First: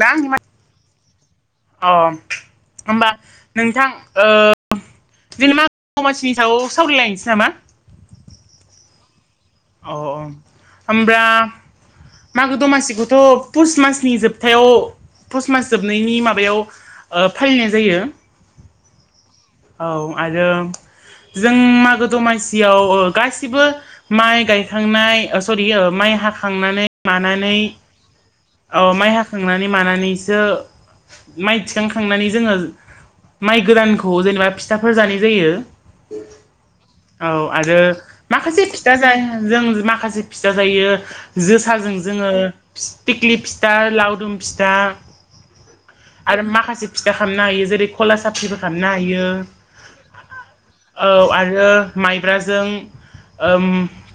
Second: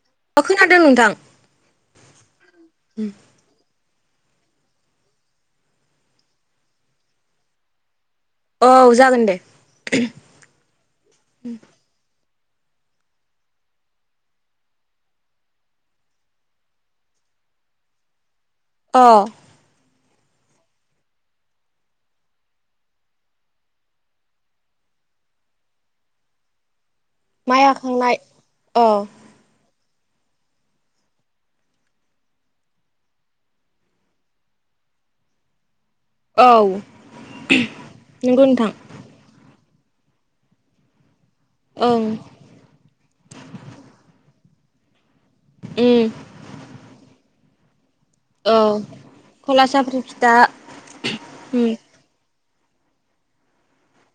दा आं मा अ खोनादों नोंथां अ होमबा नोंथां ओ इदिनो मागो दसिनि सायाव सावरायलायनोसै नामा? औ जागोन दे अ अ होमब्रा मागो दमासिखौथ पुस मासनि जोबथायाव पुस मास जोबनायनि माबायाव ओ फालिनाय जायो अ औ आरो जों मागो दमासियाव ओ गासिबो माइ गायखांनाय ओ सरि ओ माइ हाखांनानै मानानै माइ हाखांनाय अ माइ हाखांनानै मानानोसो माइ थिखांखांनानै जोङो माइ गोदानखौ जेनेबा फिथाफोर जानाय जायो औ औ आरो नंगौ माखासे नोंथां फिथा जाया जों माखासे फिसा जायो जोसाजों ओं जोङो फि थिख्लि फिथा लावदुम फिथा उम आरो माखासे फिथा खामनो हायो जेरै खला साफ्रिबो औ खामनो हायो खला साफ्रि फिथा औ आरो उम माइ ब्राजों ओम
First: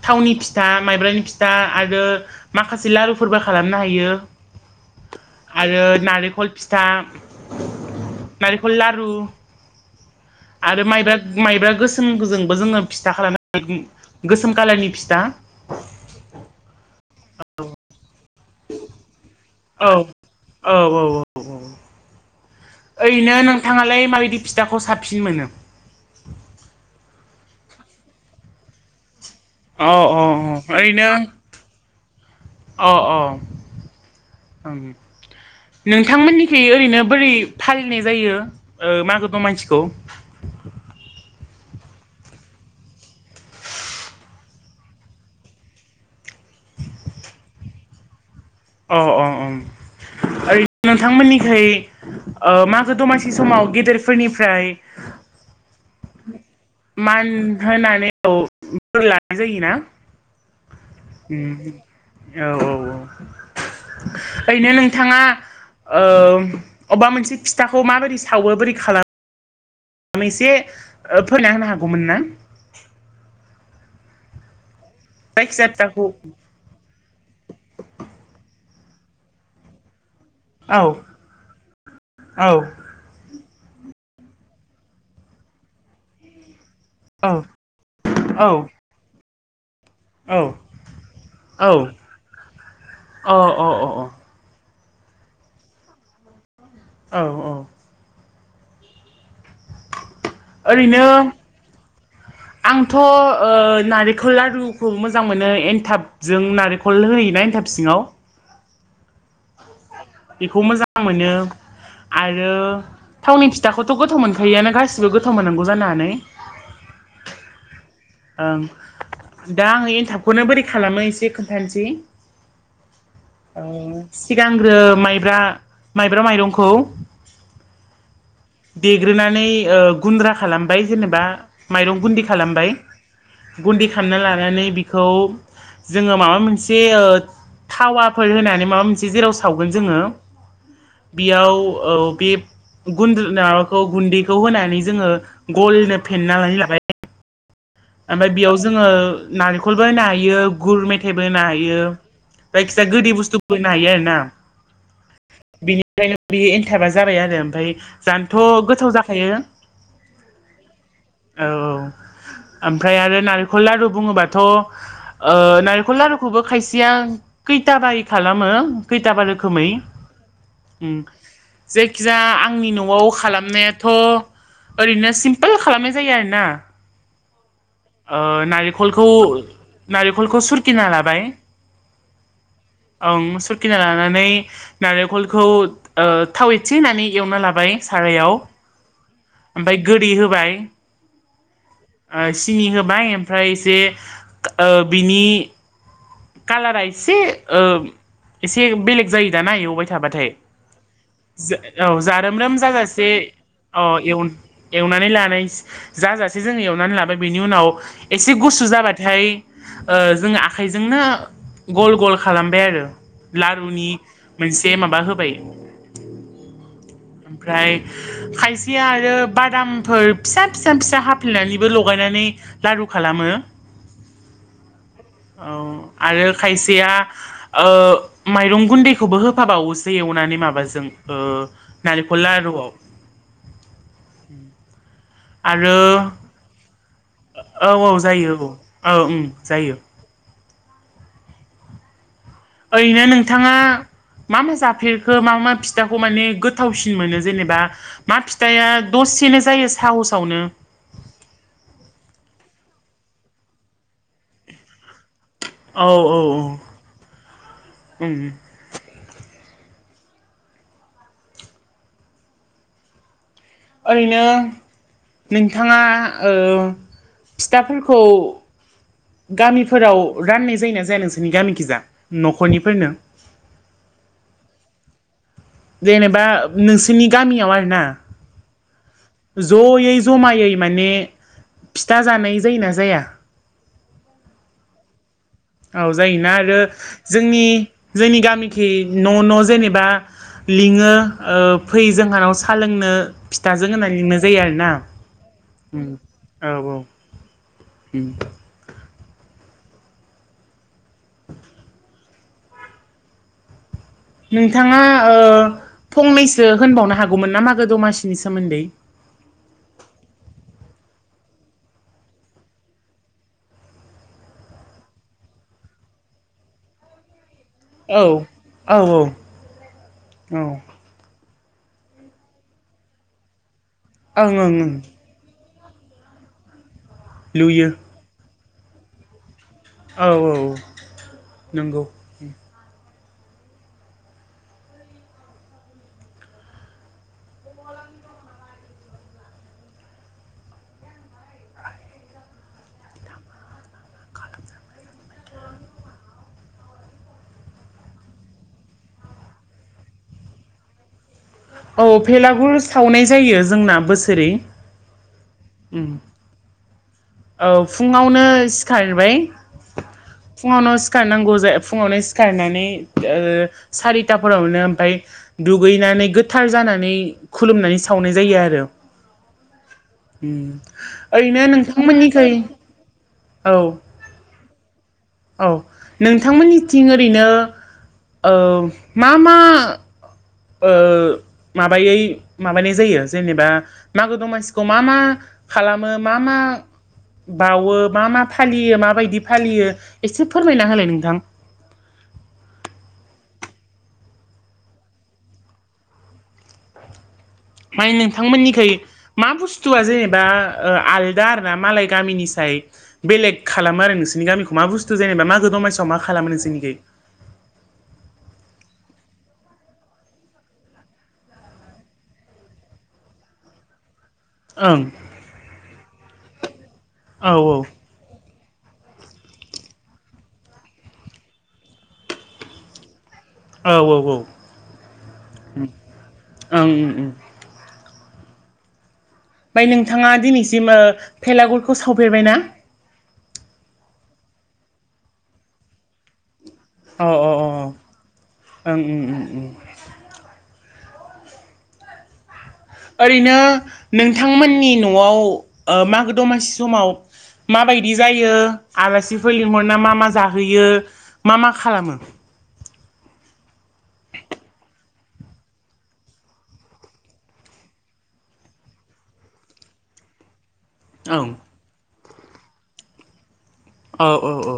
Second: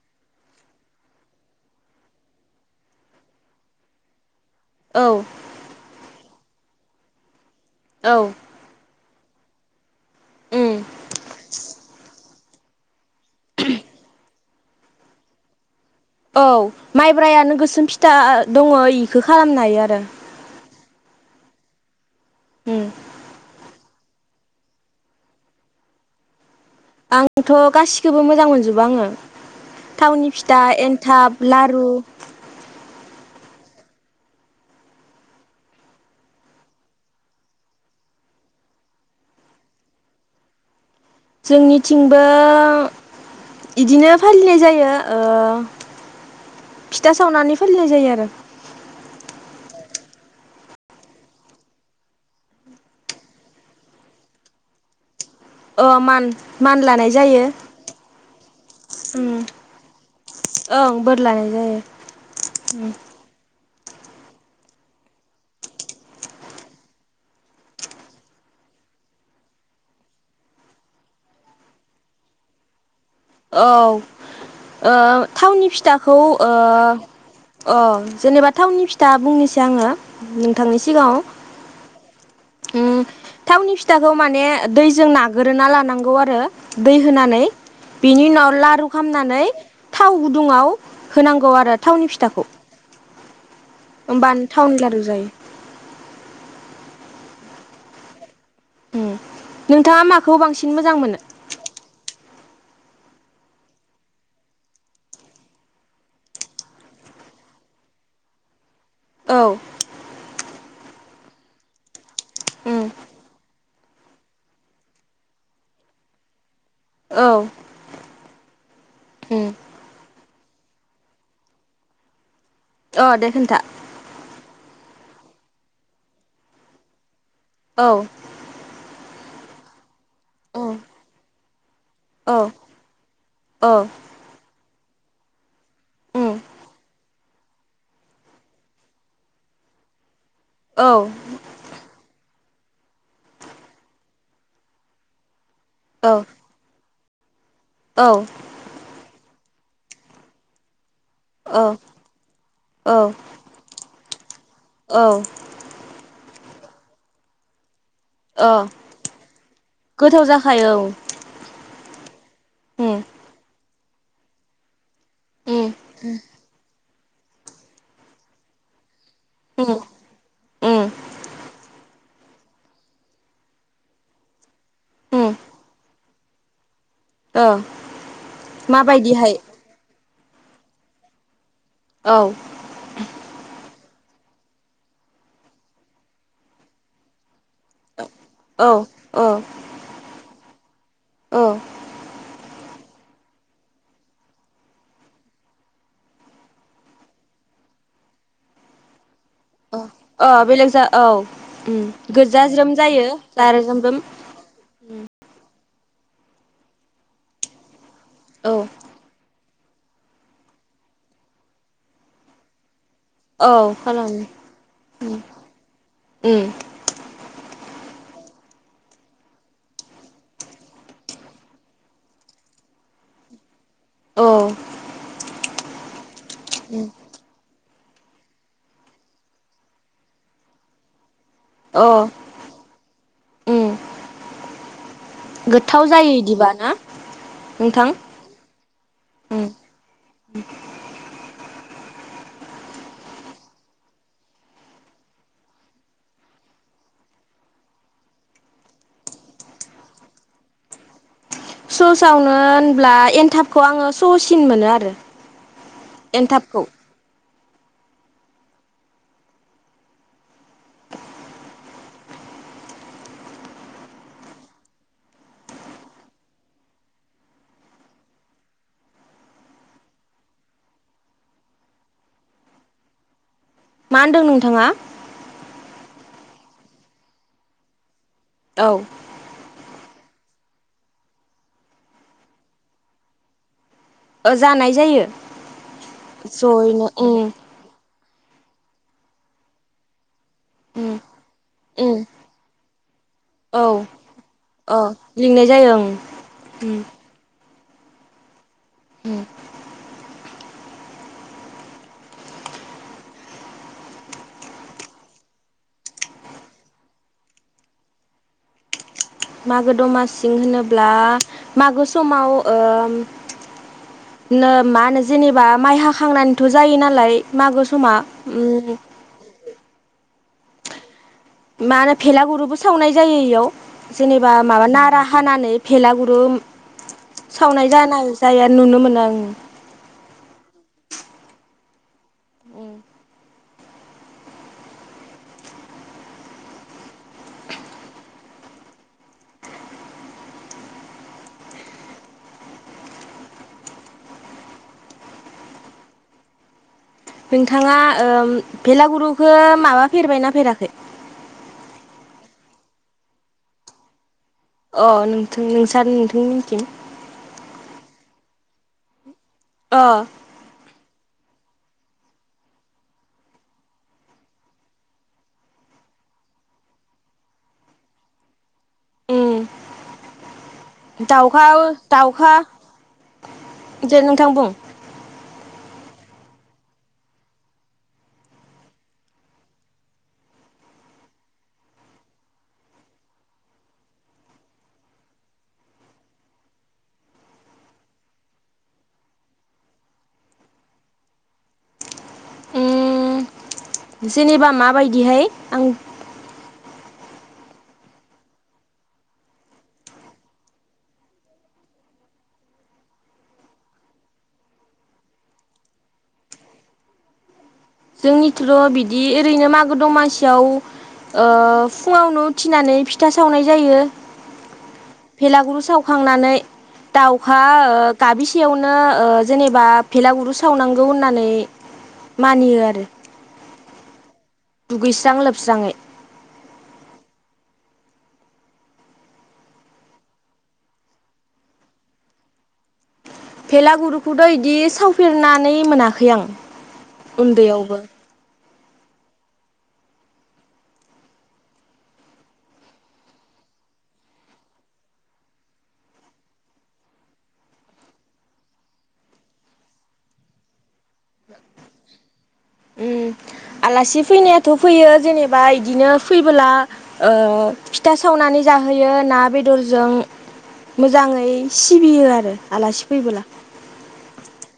थावनि फिथा माइब्रानि फिथा आरो माखासे लारुफोरबो खालामनो हायो। औ आरो नारेखल फिथा औ नारेखल लारु उम आरो माइब्रा माइब्रा गोसोम जों जोङो फिथा खालामनो गोसोम कालारनि फिथा औ माइब्रायानो गोसोम फिथा दङ इखो खालामनो हायो आरो औ औ औ औ उम ओरैनो नोंथाङालाय माबायदि फिथाखौ साबसिन मोनो? आंथ गासिखौबो मोजां मोनजोबो आङो। अ अ थावनि अ फिथा ओरैनो एन्थाब लारु अ अ ओम नोंथांमोननिखि ओरैनो बोरै फालिनाय जायो मागो ओ दमानसिखौ? जोंनिथिंबो इदिनो फालिनाय जायो ओ फिथा सावनानै फालिनाय जायो आरो अ अ ओम ओरै नोंथांमोननिखै ओ मागो दमासि समाव गेदेरफोरनिफ्राय अ मान लानाय मान जायो होनानै [unintelligible] बोर उम लानाय जायोना? ओं बोर लानाय उम औ जायो ओम औ ओरैनो नोंथाङा ओ अबबा मोनसे फिथाखौ माबोरै सावो बोरै खालाम मो एसे ओ फोरना होनो हागौमोन ना? औ। ओ थावनि फिथाखौ ओ अ जेनेबा थावनि फिथ था बुंनोसै आङो औ नोंथांनि सिगाङाव ओम थावनि फिथाखौ माने दैजों नागोरोना लानांगौ आरो दै औ होनानै। बिनि औ उनाव लारु खालामनानै थाव औ अ गुदुङाव होनांगौ आरो थावनि फिथाखौ। अ अ अ अ। थाउनि लारु जायो। औ औ। ओम नोंथाङा माखौ बांसिन मोजां ओरैनो मोनो? आंथ' ओ नारेंखल लारुखौ मोजां मोनो एनथाबजों नारेंखल होयोना एनथाब सिङाव। औ। खौ मोजां मोनो आरो उम थावनि फि थाखौथ' गोथाव मोनखायोआनो गासिबो गोथाव मोननांगौ जानोनानै। औ ओं उम दा आङो एनथाब खौनो बोरै खालामो एसे खोनथानोसै अ दे खोन्था ओ सिगांग्रो माइब्रा माइब्रा माइरंखौ औ। देग्रोनानै ओ गुन्द्रा औ खालामबाय जेनेबा माइरं गुन्दि औ खालामबाय औ गुन्दि खालामना लानानै बिखौ जोङो उम माबा मोनसे ओ थावाफोर होनानै माबा मोनसे जेराव सावगोन जोङो औ बेयाव ओ बे गुन्द [unintelligible] माबाखौ गुन्दैखौ होनानै जोङो गलनो औ फेन्ना लै लाबाय। ओमफाय बेयाव जोङो नारेखलबो होनो हायो गुर मेथा थाइबो होनो औ हायो जायखिजाया औ गोदै बुस्थुबो होनो हायो आरो ना। औ बेनिफ्रायनो बेयो एनथाबा जाबाय आरो ओमफ्राय औ जानोथ' गोथाव जाखायो गोथाव जाखायो औ औ औ। ओमफ्राय उम आरो नारेंखल लारु बुङोबाथ' ओ उम नारेंखल लारुखौबो खायसे सेया खैथाबायै खालामो। खैथाबा रोखोमै उम उम ओम जे खिजा आंनि न'आव खालामनायाथ' ओरैनो उम सिमपोल खालामनाय जायो आरो ना। ओ ओ नारेखलखौ माबायदिहाय नारे खलखौ सुरखिना लाबाय औ ओम सुरखिना ला नानै नारेखलखौ ओ थाव एसे होनानै एवना ला बाय सारायाव औ ओमफ्राय गोदै होबाय ओ। ओ सिनि होबाय ओमफ्राय एसे ओ बिनि कालारा एसे ओ एसे बेलेग जायो दाना एवबाय थाबाथाय ओ बेलेग जा औ जा उम औ गोजा जारोमरोम ज्रोम जायो जाजासे जारो औ जोमरोम एव एव नानै लानाय जाजासे जोङो एवनानै लाबाय बेनि उनाव एसे औ गुसु जाबाथाय ओ जोङो आखाइजोंनो गल गल खालामबाय आरो। औ लारुनि खालामो मोनसे माबा उम होबाय उम ओमफ्राय खायसेया आरो बादामफोर फिसा फिसा फिसा हाफ्लेनानैबो लगायनानै लारु खालामो। औ। औ आरो उम खायसेया ओ माइरं गुन्दैखौबो होफाबावोसो एवनानै माबाजों ओ अ नारेखल लारुवाव, उम गोथाव जायो इदिबा ना? औ नोंथां औ जायो औ औ ओं उम जायो। [inaudible] ओरैनो नोंथाङा मा मा जाफेरखो मा मा फिथाखौ माने गोथावसिन मोनो जेनेबा मा फिथाइा दसे सेनो जायो साहसावनो। सहसावनो होनब्ला एनथाबखौ आङो सहसिन मोनो आरो। औ औ औ एनथाबखौ उ- ओरैनो नोंथाङा ओ- फिथाफोरखौ गामिफोराव राननाय जायोना जाया नोंसोरनि गामिखिजा न'खरनिफोरनो मा होनदों नोंथाङा जेनेबा नोंसोरनि गामियाव आरोना औ जयै जमायै माने फिथा जानाय जायोना जाया? जानाय जायो। औ जायोना आरो जयैनो उम जोंनि जोंनि गामिखि न' न' जेनेबा लिङो उम ओ- फै उम जोंहानाव साहा लोंनो फिथाजों होननानै लिंनाय जायो आरोना। नाय ज उ- उ- म [unintelligible] उ नोंथाङा ओ- फंनैसो होनबावनो हागौमोन ना मागो दमासिनि सोमोन्दै? मागो दमासि होनोब्ला मागो समाव ओ- नो मा होनो जेनेबा माइ हाखांनानैथ' जायो नालाय मागो समा औ उम- औ औ। मा होनो फेला गुरुबो सावनाय जायो इयाव जेनेबा ओं ओं माबा नारा हानानै। भेला गुरु लुयो सावनाय ज ना जाय नुनो मोनो आं। औ औ नंगौ। उ [inaudible] नोंथाङा ओ- भेलागुरुखौ माबा फेरबायनाा फेराखै? औ भेलागुर सावनाय जायो जोंना बोसोरै। अ नोंथ उम नोंसार नोंथां मिथि [unintelligible] औ फुङावनो सिखारबाय अ फुङावनो सिखारनांगौ। फुावनो सिखारनानै ओ- सारिथाावनो मफ्राय दुगैनानै गोथ जानानै खुलुमनानै सावनाय जायो आरो उम उ ओरैनो दाउखा नों- नि दाउखा औ दे नोंथां बुं औ नोंथांमोननिथिं ओरैनो ओ- मा मा ओ- माबायै माबानाय जायो जेनेबा मागो दमासिखौ मा मा खालामो मा मा बाउो मा मा फालियो माबायदि फालियो एसे फोरमायना होलाय नोंथां। उ जेनेबा माबायदिहाय आं मानि नोंथांमोननिखै मा बुस्थुआ जेनेबा आलदा आर ना मालाय गामिनि सायाव बेले खालामो आरो नोंसोरनि गामिखौ मा बुस्थु जेनेबा मागो दमाइसिआव मा खालामो नोंसोरनिखि जोंनिथ'' बिदि ओरैनो मागो दं मानसियाव ओ फुङावनो उथिनानै फिथा सावनाय जायो ओं भेलागुरु सावखांनानै औ दाउखा गाबि खाथियावनो ओ जेनेबा भेलागुरु सावनांगौ होननानै मानियो आरो औ औ औ दुगैस्रां लोबस्राङै ओमफ्राय ओमफ्राय नोंथाङा दिनैसिम ओ भेलागुरखौ सावफेरबायना भेलागुरुखौथ' इदि सावफेरनानै मोनाखै आं अ अ अ ओं उन्दैयावबो ओं ओं ओं ओरैनो नोंथांमोननि न'आव ओ मागो दमासि समाव माबायदि जायो आलासिफोर लिंहरना मा मा जाहोयो मा मा खालामो उम। आलासि फैनायाथ' फैयो जेनेबा इदिनो फैबोला ओ फिथा सावनानै नानै जाहोयो ना बेदरजों औ मोजाङै सिबियो आरो आलासि फैबोला औ औ औ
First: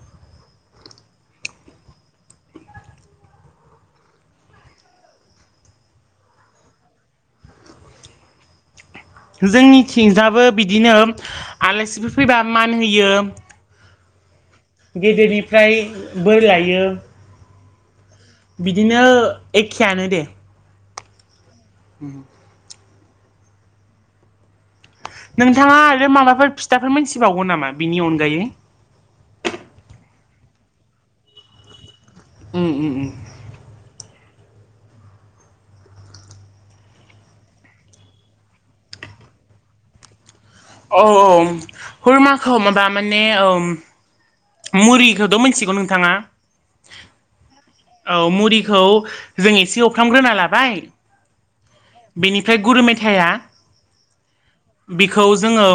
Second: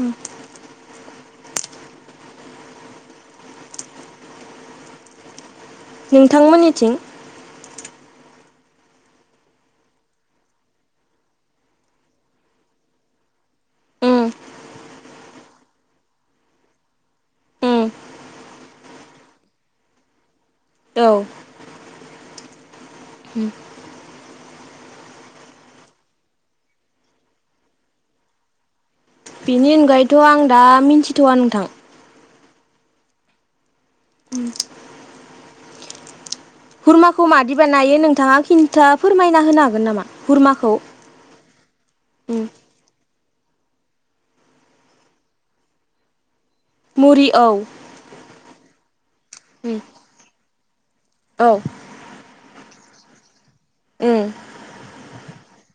उम नोंथांमोननिथिं जोंनिथिंजाबो बिदिनो आलासिफोर फैबा मान होयो उम गेदेरनिफ्राय बोर लायो उम बिदिनो एखेयानो दे औ [inaudible] उम नोंथाङा आरो माबाफोर फिथाफोर मोनथिबावो नामा बिनि अनगायै बेनि अनगायैथ' आं दा मिथिथ'वा नोंथां उम उम उम उम खुरमाखौ मादि बानायो नोंथाङा खिन्था फोरमायना होनो हागोन नामा हुरमाखौ औ औ उम खुरमाखौ माबा माने औ मुरिखौथ' मिथिगौ नोंथाङा मुरि औ औ मुरिखौ जों उम एसे एउफ्रामग्रोना लाबाय औ बेनिफ्राय गुरु मेथाया उम बिखौ जोङो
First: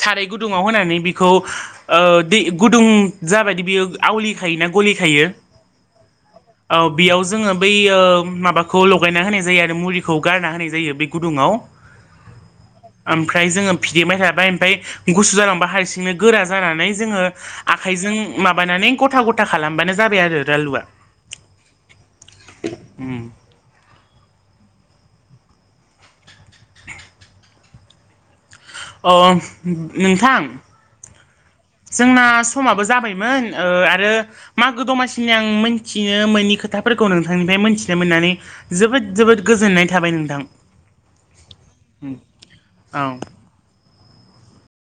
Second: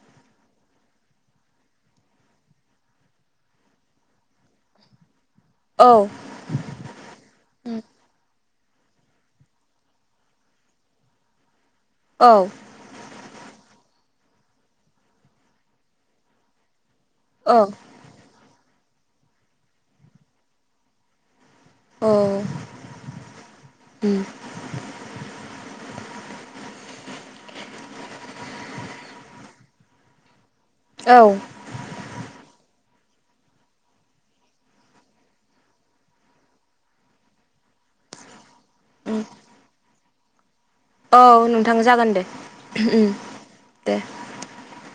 साराय गुदुङाव होनानै बिखौ ओ दै गुदुं जाबायदि बियो आवलि खायोना गलि खायो औ औ बेयाव जोङो बै उम माबाखौ खौ लगायना होनाय जायो आरो मुरिखौ गारना होनाय जायो बे गुदुंङाव औ ओमफ्राय जोङो फि देबाय थाबाय ओमफ्राय गुसु जालांबा हारसिंनो गोरा जानानै जोङो आखाइजों मा बानानै गथा गथा खालामबानो जाबाय लारुआ औ उम उम अ नोंथां औ जोंना समाबो जाबायमोन ओ आरो मागो दमासिनि आं मिथिनो मोननि खोथाफोरखौ नोंथांनिफ्राय मोनथिनो मोननानै जोबोद जोबोद गोजोननाय थाबाय नोंथां औ नोंथां जागोन दे उम औ दे